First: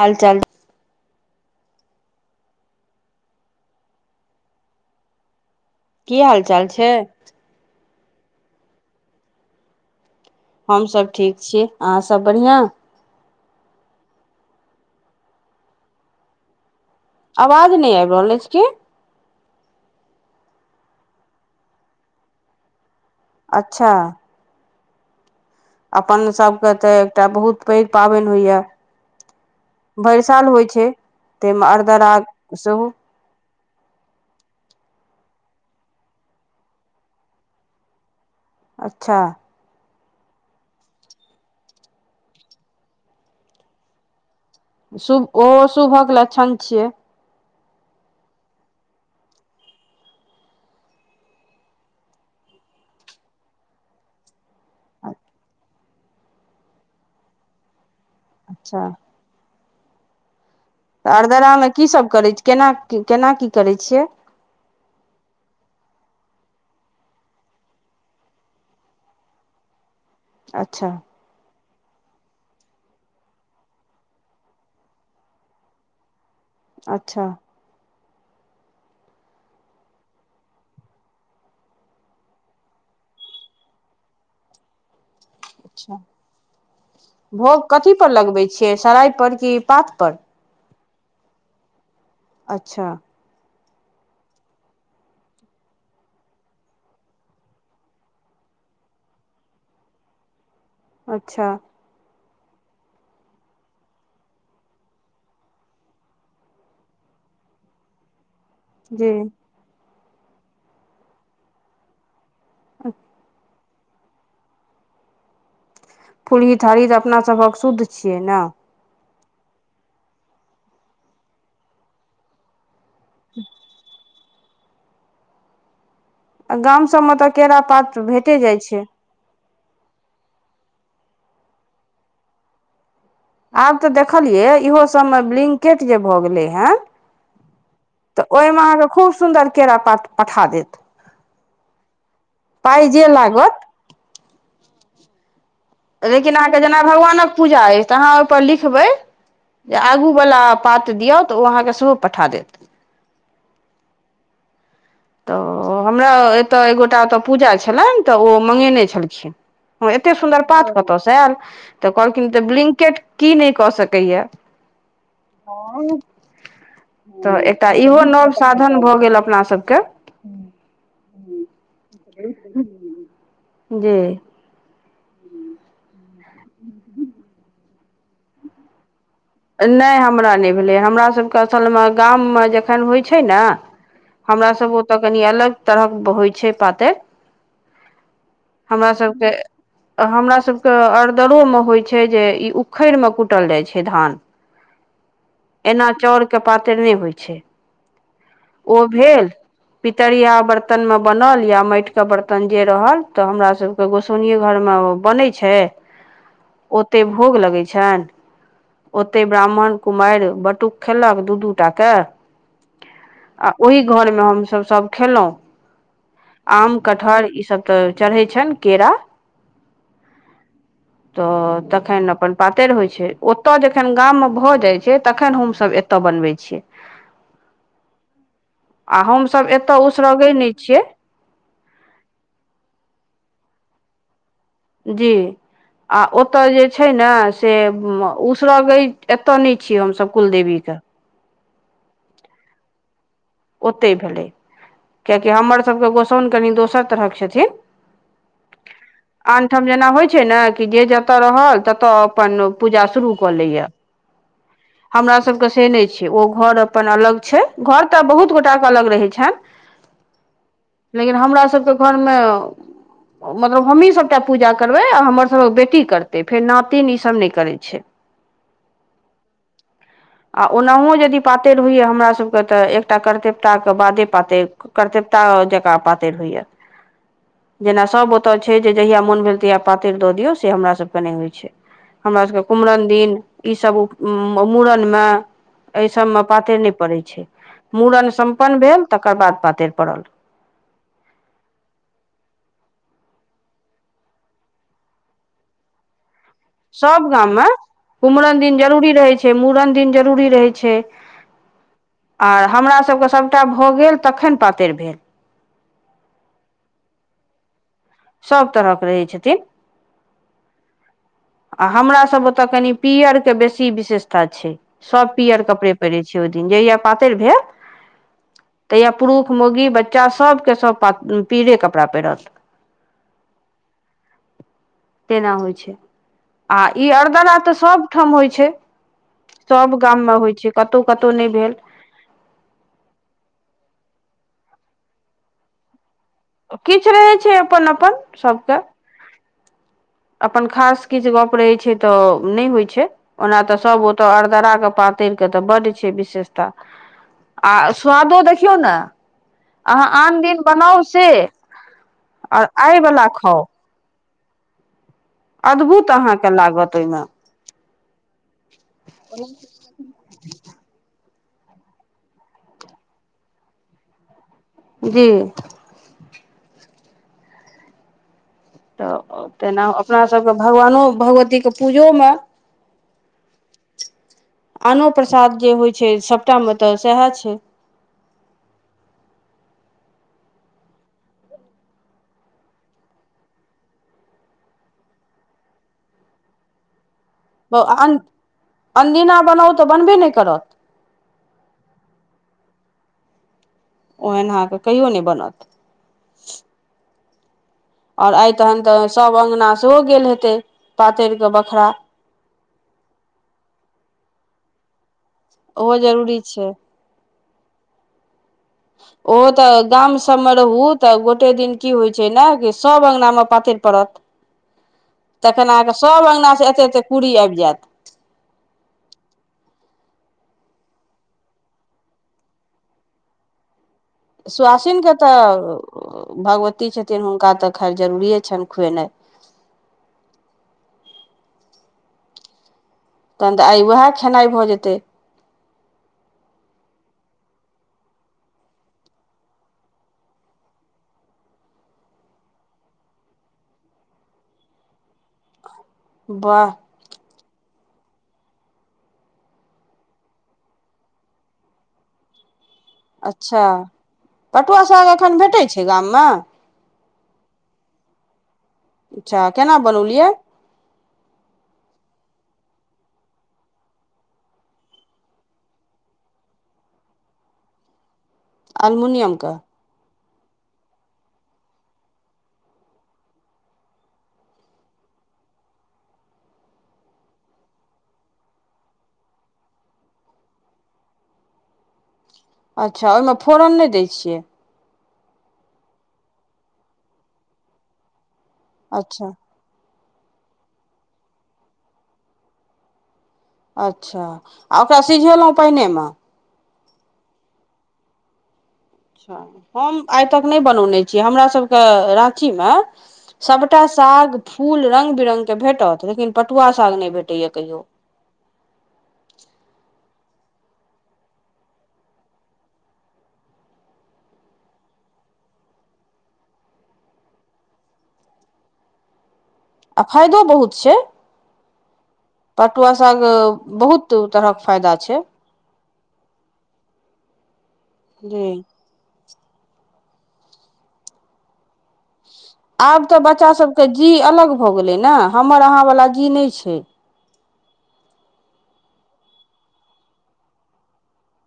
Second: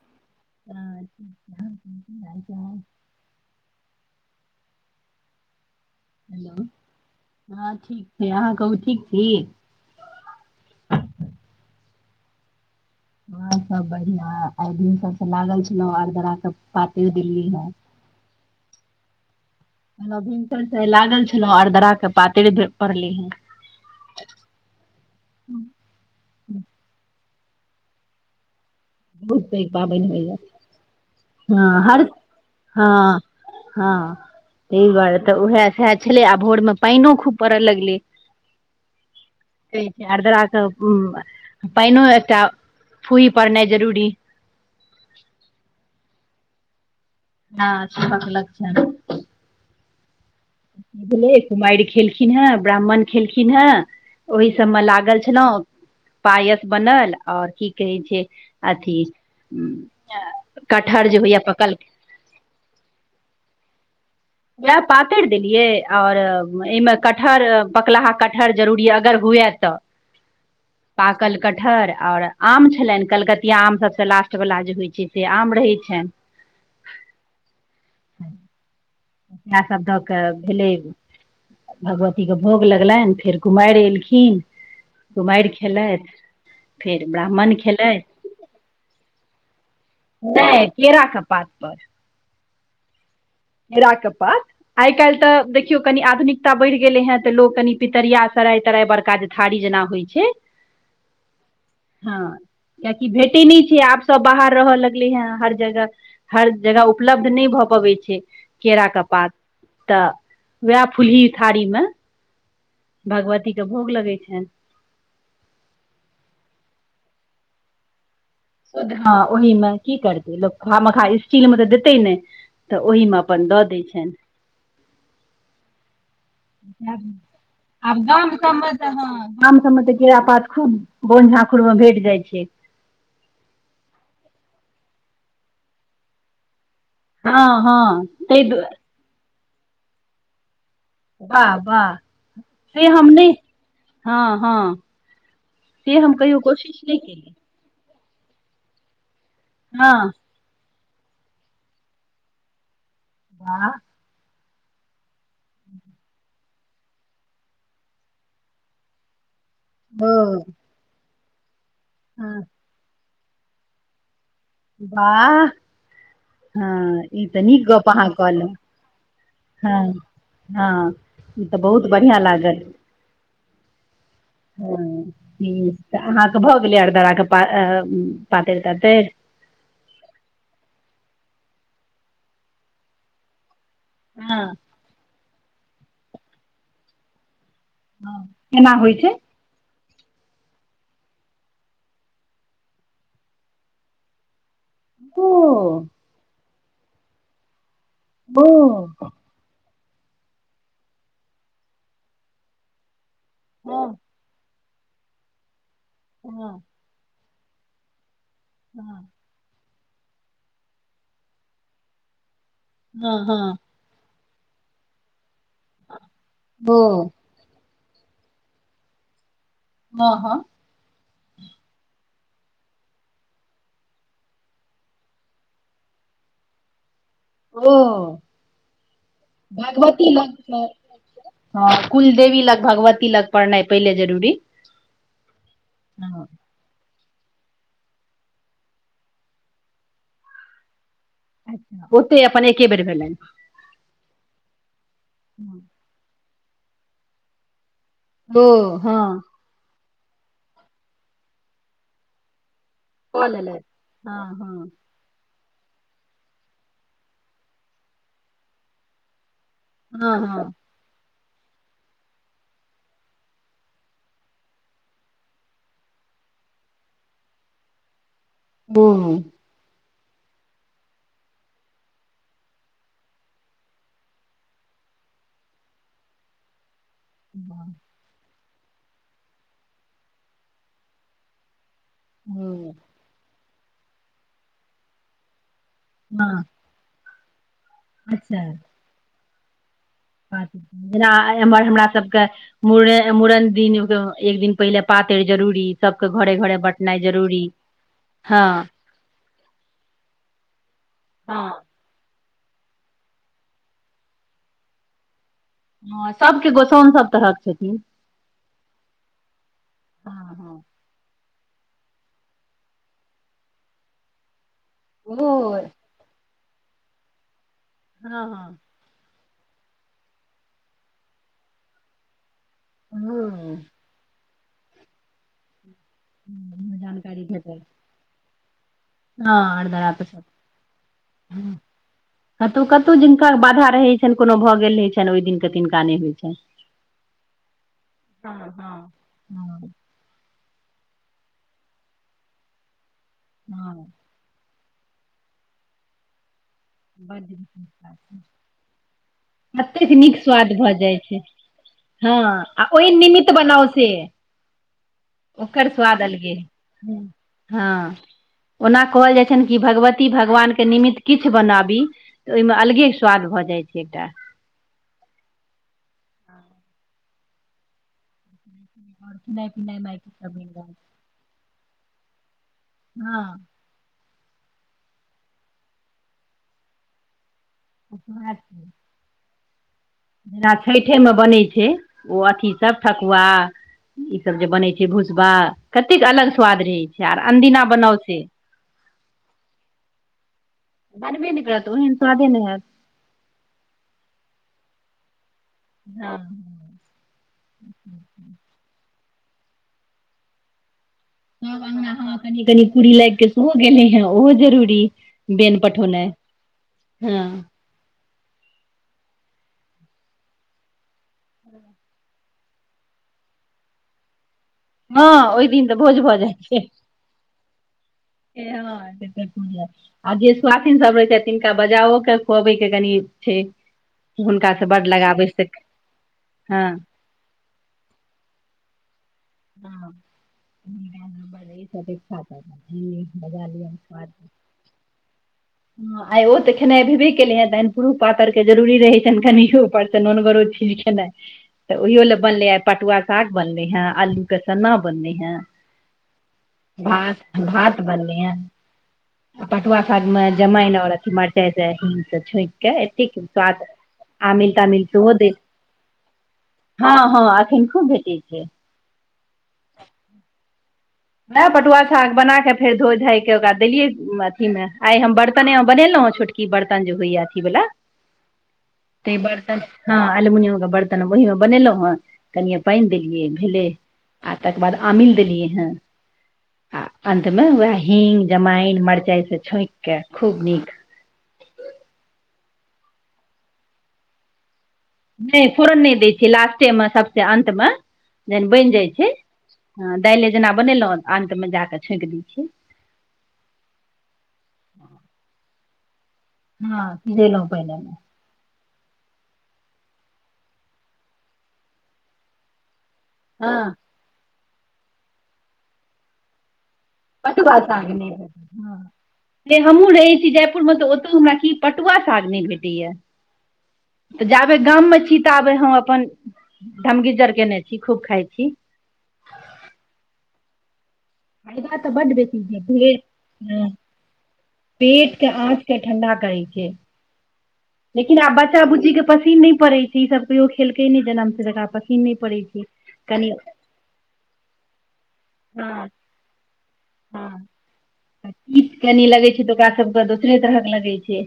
हाल चाल अहां सबके की हाल चाल की हाल चाल छै? हे अहाँ कहू ठीक छी? हम सब ठीक छियै, अहाँ सब बढ़िया हां सब बढ़िया, आइ दिन से त लागल छलौ आर्द्रा सब आवाज नै आब रहल ऐछ किए हमरा भिनसर से लागल छलौं, आरद्रा के पातरि भे पड़लै हें। अच्छा अपन सभके त एकटा बहुत पैघ पाबैन होइयै। बहुत पैघ पाबनि भरि होइए साल होय छै तै मे आरर्द्रा सेहो हां तै दुआरे त उहे सैह छलै आ भोर मे पैनो खूब पड़य लगलै अच्छा आर्द्रा के उम्म पैनो एकटा फुही पड़नाय जरूरी शुभ ओहो शुभक लक्षण छियै। हां शुभक लक्षण। भेलै, कुमारि खेलखिन हें ब्राह्मण खेलखिन हें ओहि सबमे लागल छलौं पायस बनल और की कहै छै अच्छा अथि उम्म अ [unintelligible] त आर्द्रा मे की सब करै छियै, केना की केना कि करै छियै? वैह पातैर देलियै और एहिमे कटहर, पकलाहा कटहर जरूरी अगर हु हुए त, अच्छा पाकल कट ठर और आम छलैन कलकतिया आम सबसे लास्टवला जे होय छै से आम रहै छैन। अच्छा। इहाए सब दऽ कऽ भेलै। भगवतीके भोग लगलैन फेर कुमार एलखिन। कुमार अच्छा खेलैत फेर ब्राह्मण भोग कथी खेलै। पर लगबै छियै सराय पर कि पात पर नै केरा क पात पर। अच्छा। केरा के पात आय-काएल तऽ देखियौ कनि आधुनिकता बढ़ गेलै हेँ तऽ लोक कनि पितरिया से सराय-तराय बड़का जे थारी जेना होय छै। अच्छा। हां। कियाकि भेटे नै छै, आब सब बाहर रहय लगलै हेँ हर जगह हर जगह उपलब्ध नै भऽ पबै छै केरा क जी पात तऽ वाएह फूल्ही थारी मे भगवती के भोग लगै छैन। फूल्ही थारी तऽ अपना सभक शुद्ध छियै नै। हां ओहिमे की करतै लोक खा मखाय स्टील मे तऽ देतै नै। तऽ ओहिमे अपन दऽ दै छैन। गाम सभमे तऽ केरा [unintelligible] पात आब गाम भेटे जाइ सबमे छै त हां। गाम सबमे तऽ केरा पात खूब बोन झाखूर मे भेट जाय छै। आब तऽ देखलियै इहो सबमे ब्लिंकेट जे भऽ गेलै हेँ हँ हँ तऽ ताहि ओय मे दुआरे अहाँके खूब सुन्दर केरा पात पठा दैत। बाह-बाह सेे जे हम नै लागत हां-हां। लेकिन अहाँके जेना भगवानक पूजा ऐछ तऽ अहाँ ओय पर लिखबै जे हँ आगु वला पात दियौ त उ अहां के सेहो पठा दैत। वाह। तऽ हमरा एता एक गोटा ओता पूजा छलैन तऽ ओ मंगैने छलखिन। हां ओ एते सुन्दर पात कता से आएल। तऽ कहलखिन हँ तऽ ब्लिंकेट की न कऽ सकैया। बाह। हां ई तऽ नीक एकटा गप इहो अहाँ नव कहलौ साधन भऽ गेल अपना सबके हां। हां ई तऽ बहुत बढ़ियाँ लागल। जी। हां ई त अहाँके भऽ गेलै अरदरा के पा ए पातैर-तातैर। नै हमरा नै भेलै हमरा सबके असलमे गाममे जखन होय छै नै हँ हमरा सब ओता कनि अलग तरहक होय छै पातैर। हां केना होय छै। आ हमरा सबके अरदरोमे होय छै जे ई उखैड़ मे कूटल जाय छै धान। ओ एना चौड़ के पातैर नै होय छै। ओ। पितरिया बर्तनमे बनल या मेएट के बर्तन जे रहल। तऽ हमरा हँ सबके गोसौनिये घर मे बनै छै। हां। भोग लगै छन। ओते ब्राह्मण, कुमाएर, बटुक खेलक दू-दूटा के। हँ आ हँ ओहि घरमे हम सब सब खेलौ। ओ आम, कठहर ई सब तऽ चढ़ै छन केरा हँ हँ तऽ तखन अपन पातैर होय छै ओ त जखन गाम मे भऽ जाय छै, तखन हम सब एता बनबै छियै। ओ। आ हमसभ एतय भगवती उसरगै लंग नहि से छियै हां कुलदेवी लग भगवती लग पड़नाय पहले जरूरी जी आ हँ ओता जे छ छै नै से म उसरगे एता नै छियै हम सब कुलदेवी के। अच्छा ओते अपन एके बेर भेलैन। ओतै भेलै कियाकि हमर सबके गोसौन कनि दोसर तरहक छथि। ओ हां। होइ छै नै कि जे जतऽ रहल तता अपन पूजा शुरू कऽ क लेलथि लैया, हँ हँ हमरा सबके से नै छै ओ घर अपन अलग छै घर तऽ बहुत गोटा के अलग रहै छैन। हां-हां। लेकिन हमरा सबके घर मे मतलब हमही सबटा पूजा करबै आ हमर सबक बेटी करतै फेर नातिन ई सब नै करै छै। [unintelligible] आ ओनाहु यदि पातैर होयया हमरा सबके तऽ एक टा करतेप्ता के बादे पातैर क करतेप्ता जकाँ पातैर होयया। बाह। ओता छै जे जहिया मोन भेल तहिया पातैर दऽ दियौ से हमरा सब के नै होय छै। हमरा सबके ओ कुम्हरन दिन ई सब उ उम्म मूड़न मे ए सबमे हँ पातैर नै पड़ै छै। मूड़न सम्पन्न भेल तकर बाद पातैर पड़ल। [unintelligible] रा एम्हर हमरा सबके मुड़े मुड़न दिन एक दिन पहिले पा तैर जरूरी सब सब गाममे कुम्हरन दिन हँ जरूरी रहै छै, मूड़न दिन जरूरी रहै छै। हां। आ हमरा सबके सबटा भऽ गेल तखन पातैर भेल। हां सबके गोसौन सब तरहक छथिन। सब तरह के रहै छथिन। हँ हँ आ हमरा सब ओता कनि पियरके बेसी विशेषता छै। सब पियर ओहो कपड़े पहिरै छै ओय दिन जहिया पातैर भेल हां-हां। तहिया पुरुष मौगी, बच्चा सबके सब पा उम्म पीरे कपड़ा पहिरत। हां। तेना होय छै आ ई जानकारी अरदरा तऽ सब ठाम होय छै। हां सभ अरदरा ते गाममे सब होइ छै कतहु कतहु नहि हां। भेल कतौ-कतौ जिनका बाधा रहै छन, कुनो भऽ गेल रहै छन, ओय दिन के तिनका नै होय किछ रहै छै अपन-अपन सबके। हां। अपन खास किछ गप रहे छै तऽ नै होय छै, ओना तऽ हँ सब ओता अरदरा के पातैर के तऽ बड छै विशेषता बड आ स्वादो विशेष देखियौ नै कतेक अहाँ आन नीक दिन स्वाद भऽ बनाउ जाइ से छै हँ आओर आ आइ ओहि वला निमित्त खाउ बनाउ से ओकर अद्भुत स्वाद अलगे अहाँके लागत ओहिमे हँ ओना कहल जाइ छनि कि भगवती भगवान के निमित्त किछ बनाबी तऽ ओहिमे अलगे स्वाद भऽ जाइत छै एकटा जी आओर तऽ खेनाइ तेना पिनाइ अपना मायके सभके सब बनि रहल भगवानो भगवतीके पूजोमे हँ आनो प्रसाद जे होइ छै सभटामे तऽ सएह छै। [unintelligible] जेना छठेमे बनै छै ओ अथीसभ ठकुआ ई सब जे बनै छै भूसवा कतेक अलग स्वाद रहे छै आर ब अनदिना अन बनाउ से अनदिना बनाउ तऽ बनबे नहि करत। बनबे नहि करत ओहन स्वादे नहि हैत। ओहन अहाँके कहियो नहि बनत। हँ आओर आइ तहन तऽ सभ अङ्गना सेहो गेल हेतै। पातरिके सब बखरा अंगना, हॅं कनि कनि कुड़ी लाइग कऽ सेहो गेलै हे ओहो जरूरी बेन ओहो पठौनाइ जरूरी छै। हँ [inaudible] ओ तऽ गाम सभमे रहू तऽ गोटे दिन की होइ छै ने कि सभ अङ्गनामे पातरि पड़त हँ ओहि तखनि दिन तऽ अहाँके भोज सभ अङ्गनासे एतेक एतेक कुडी आबि जायत। ए हँ एते एते कुड़ी आइब आ जे सुवाासीन सब रहै छथि तिनका बजाओके खुअबै के कनि छै। हुनका से बड सुआसिनकेँ लगाबै तऽ से भगवती हँ छथिन हुनका तऽ खैर जरूरिए छनि खुएनाइ। हँ [unintelligible] हॅं तहन तऽ बजा आइ लियौन उएह खुआ दियौन, खेनाइ भऽ जेतै हं आइ ओ तऽ खेनाइ भेबे ले हेतनि पुरुष पातर के जरूरी रहै छनि कनि उपरसे नोनगरो चीज खेनाई तऽ ओहियो लए बनले आइ पटुआ साग बनलै हैं अल्लु केसन्ना बनलै हैं वाह भात भात बनले हैं। आ पटुआ सागमे जमाइन और अथी मरचाई से छौंक के एत्तेक अच्छा स्वाद आमिल पटुआ तामिल साग सेहो एखन देल भेटै छै गाममे हँ हँ अखैन खूब भेटै छै। अच्छा केना बनौलियै वैह पटुआ साग बना कऽ फेर धोइ धाायऽ ओकरा देलियै अथीमे आइ हम बर्तनेमे बनेलहुँ हॅं छोटकी बर्तन जे होइए अथी बला अलमुनियमके हँ अलमुनियम के बर्तन ओहि मे बनेलहुँं हे कनिये पानि देलियै भेलै आ तकर बाद आमिल देलियै हेँ आ अन्तमे वैह हींग, जमाइन, मरचाइसे छौंक के खूब नीक [unintelligible] अच्छा ओहिमे फोरन नहि दै छियै? नहि फोरन नहि दै छै लास्टेमे सभसँ अन्तमे जहन बनि जाइ अच्छा छै हँ दालिए जेना बनेलहुँ अन्तमे जा के छोंकि दैत छियै। अच्छा आ ओकरा सिझेलहुँ पाइनेमे? हँ सिझेलहुं पाइने मे। अच्छा! हम आइ तक नहि बनौने छी, हमरासभके राँचीमे सबटा हँ साग, फूल रंग बिरंगक भेटत, लेकिन पटुआ साग नहि भेटैया ब कहियो ब हमू र [unintelligible] जयपुर मे तऽ, ओतौ हमरा की पटुआ साग नहि भेटैया। तऽ जाबे गाममे छी, ताअबे हम अपन धमगीजर केने छी, खूब खाइ छी। आ आ फायदो बहुत छै। फायदा तऽ बड बेसी पटुआ भे, साग ह बहुत तरहक फायदा छै पेटके आ के ठणडा करै छै, लेकिन आब जी बच्चा बुचजी के पसीन नहि पड़े छै, ई सब केयो खेलके न नहि जनम से आइ तक। आब तऽ बच्चासभके जीह अलग भऽ गेलै ने, हमर अहाँवला हँ जीह नहि छै। हँ, तीत कनि लगै छै, तऽ ओकरा सबके दोसरे तरहक लगै छै।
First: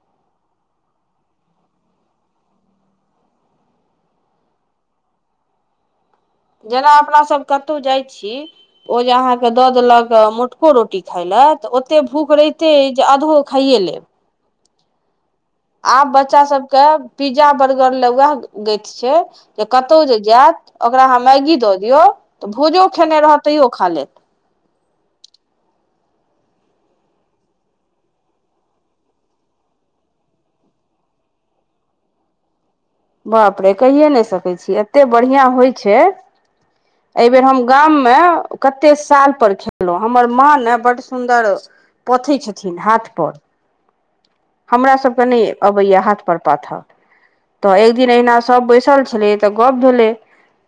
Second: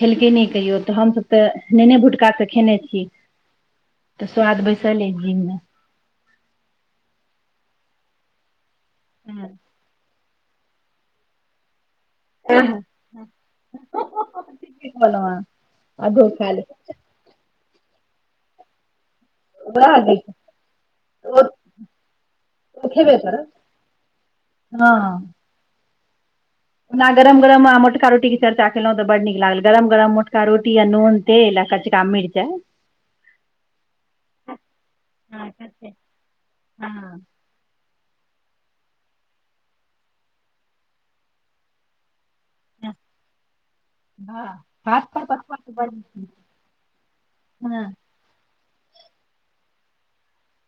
खेलकै नहि कहियो तऽ, हमसभ तऽ नेने भुटकासँ खेने छी। तऽ, स्वाद बैसल अइ जीह मे। जेना अपनासभ कतहु जाइत छी, ओ जे अहाँके हँ दऽ देलक मु छोटको रोटी खााय लए, तऽ ओतेक भूख रहितै अइ जे आधो खाइए लेब। ठीके कहलउ अहाँ। आब आधो बच्चा खा ले सबके, पिज्जा बर्गर ले उएह गति छै। जे रह कतहु गे जे जायत, ओकरा अहाँ ओ मैगी दऽ दियौ, तऽ भोजो ओ खेबे खेने रहत करत तैयो खा लेत। हँ। ना गरम -गरम मोटका रोटी के चर्चा केलहुँं तऽ, बड नीक लागल, गरम -गरम मोटका रोटी आ नून तेल कचका मीरचाई। बाप रे कहिए नहि सकै छी, एतेक बढ़िआँ हँ होइ कच्चे छै। हँ एहि बेेर हम गाम मे, कते साल पर खेललहु, हमर माँ ने बड सुन्दर पथै छथिन हँ हाथ पर। हमरा भात सबके पर नहि पकवान तऽ बड अबैया हाथ नीक पर पाथअ, लागल। तऽ हँ एक दिन अहिना सभ बैस पसल छलै, तऽ गप भेलै,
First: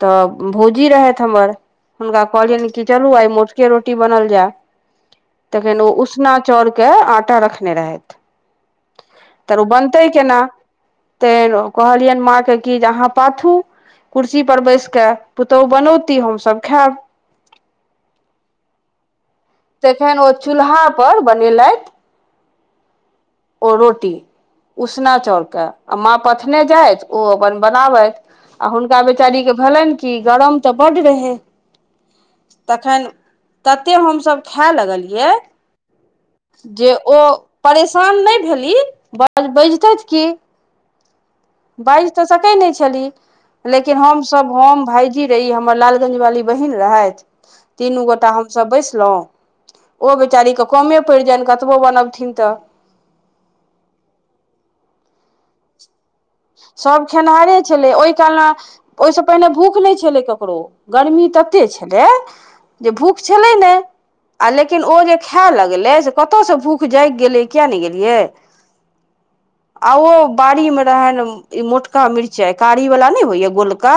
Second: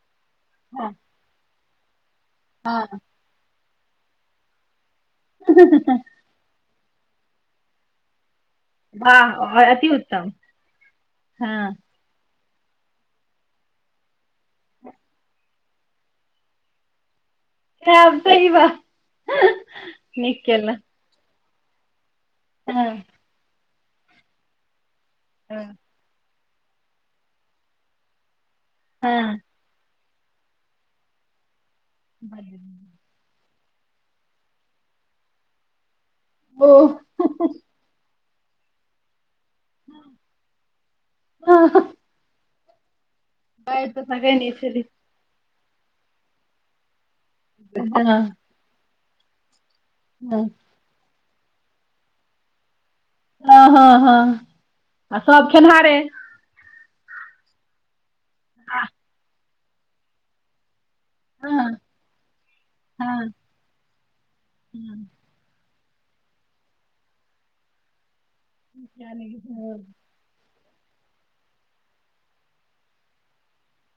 तऽ भौजी हँ रहैत हमर हुनका कहलियनि कि चलू आइ मोटके रोटी बनल जाय, तखन ओ उसना चाउर के, आटा रखने रहथि। वाह तअ ओ और अति बनतै उत्तम केना? ते हँ कहलियनि माँ के की जे अहाँ पाथू, कुर्सी पर बैस के पुतोहु बनौती हमसभ खायब। बाप रे बा। तखन ओ चूल्हाापर बनेलथि। हँ। ओ रोटी उसना चाउरके, हँ आ माँ प ओ पथने जाइथ, ओ अपन बनाबथि, आ हुनका हँ बेचारी के भेलनि कि गरम तऽ बड रहेै। बाज [unintelligible] तते हमस खाय लगलियै, जे ओ परेशान नहि भेली बाज बाजितै की! हँ बाजि तऽ सकै नहि छली। बाजि लेकिन तऽ सकै हमसभ नै हम भायजी रही, हमर लालगंज वाली बहिन रहथि। तीनू छेलियै हँ गोटा हमसभ बैसलहुँं। ओ हँ बेचारीके कमे पड़ि जयनि, कतबो बनबथिन तऽ। हँ, हँ, हँ, आ सब खेनिहारे। सब खेनाहारे छलै ओय कालमे ओय से पहिने भूख नै छलै ककरो। गर्मी हँ तते छलै जे भूख हँ छलै ने आ लेकिन ओ हँ जे खाय लग लै से कतौ से भूख जाएग गेलै किया नै गेलियै। [unintelligible] री मे रहैन ई मोटका मिरचाय कारी वाला नै होयया गोलका।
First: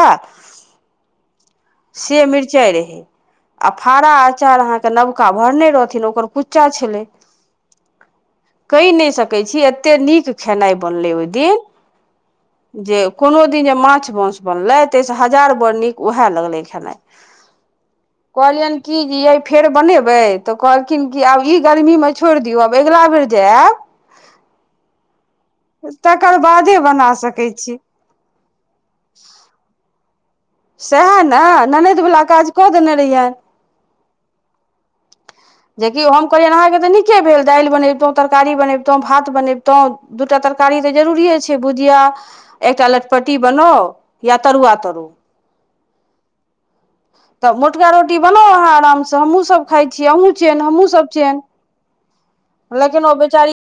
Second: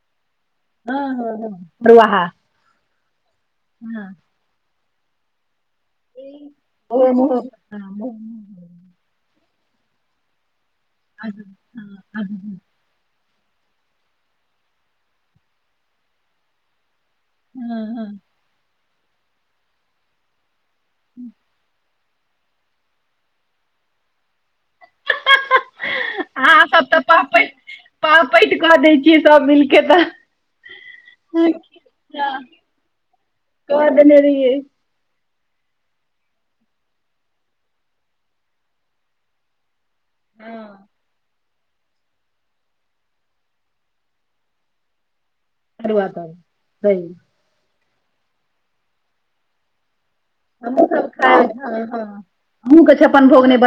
हँ हँ बरुआहा से मिरचाय रहै। आ फारा हँ आचार अहाँ के नबका भरनै रह खेलौ ओकर कुच्चा छलै हँ कैह नै सक कै छी एते नीक खेनाय बनलै ओय दिन। हां। जे कोनो दिन जे माछ मौस बनलै तै से हजार बड़ नीक उहाए लगलै खनाय। हां-हां। की जी ये फेर बनैबे तऽ कहलखिन की आब ई गर्मी मे छोड़ दियौ आब एगला बेर जे आएब तकर अहाँ बाद सब तऽ पापैट पापैट कऽ दै छियै सब मिलके तऽ। सहाए नै ननद वला काज कऽ देनै रिहै। देनै रिहै। जेकि हम कहलियेन अहाँ के तऽ नीके भेल दाएल बनैबतौ, तरकारी बनैबतौ, भात बनैबतौ। दूटा तरकारी तऽ जरूरीेये छै। के भुजिया, एकटा लटपटी बनाउ या तरुआ तरू। तरुआ तरु सही। तुवा रोटी बनाउ अहाँ अराम से हमु सब खाय छिये, हमु छीयेन, हमु सब छियेन, हाँ हाँ अहूँके लेकिन ओ छप्पन भोग बेचारी नहि